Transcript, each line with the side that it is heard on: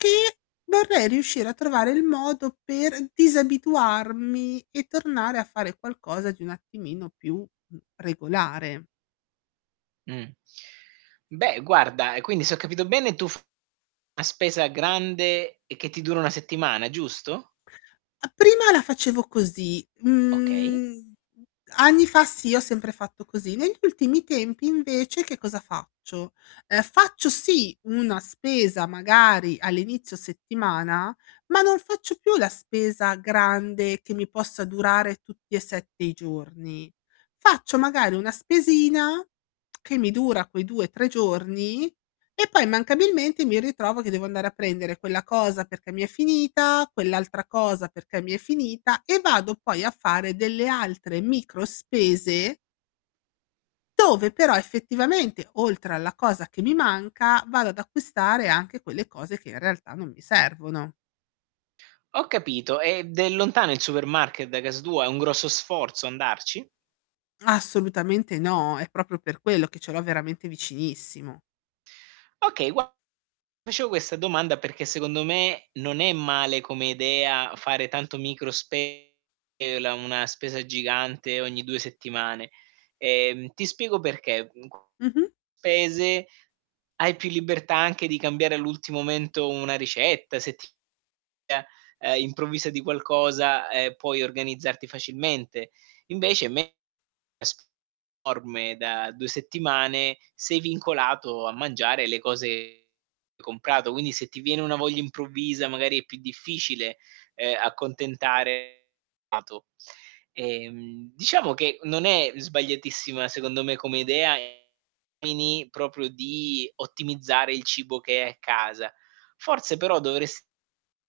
left: Ti vorrei riuscire a trovare il modo per disabituarmi, e tornare a fare qualcosa di un attimino più, mhmm, regolare.
right: Mh. Beh guarda, e quindi se ho capito bene tu fai una spesa grande, e che ti dura una settimana, giusto?
left: A prima la facevo così.
right: Okay.
left: Mhmm, anni fa sì, ho sempre fatto così. Negli ultimi tempi, invece, che cosa faccio: uhm, faccio sì una spesa magari all'inizio settimana, ma non faccio più la spesa grande che mi possa durare tutti e 7 i giorni. Faccio, magari, una spesina che mi dura quei 2, 3 giorni, e poi immancabilmente mi ritrovo che devo andare a prendere quella cosa perché mi è finita, quell'altra cosa perché mi è finita, e vado poi a fare delle altre micro spese dove però effettivamente, oltre alla cosa che mi manca, vado ad acquistare anche quelle cose che in realtà non mi servono.
right: Ho capito. Ed è lontano il supermarket da casa tua? È un grosso sforzo andarci?
left: Assolutamente no, è proprio per quello, che ce l'ho veramente vicinissimo.
right: Okay, guarda ti facevo questa domanda perché, secondo me, non è male come idea fare tanto micro spese [unintelligible] una spesa gigante ogni 2 settimane. Ehm, ti spiego perché: mhmm, [unintelligible]
left: Mh-mh.
right: spese hai più libertà anche di cambiare all'ulti momento una ricetta, se ti [unintelligible] uhm, improvvisa di qualcosa, ehm, puoi organizzarti facilmente. Invece [unintelligible] con una spesa enorme da 2 settimane sei vincolato a mangiare le cose che hai comprato. Quindi se ti viene una voglia improvvisa, magari, è più difficile, uhm, accontentare il palato Ehm, diciamo che non è sbagliatissima secondo me come idea, ehm, ai fini proprio di ottimizzare il cibo che è casa. Forse però dovresti mettere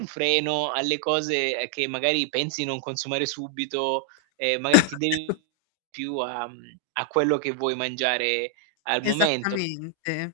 right: un freno alle cose, ehm, che magari pensi non consumare subito, e magari ti dedichi di più a mhmm, a quello che vuoi mangiare al momento.
left: Esattamente.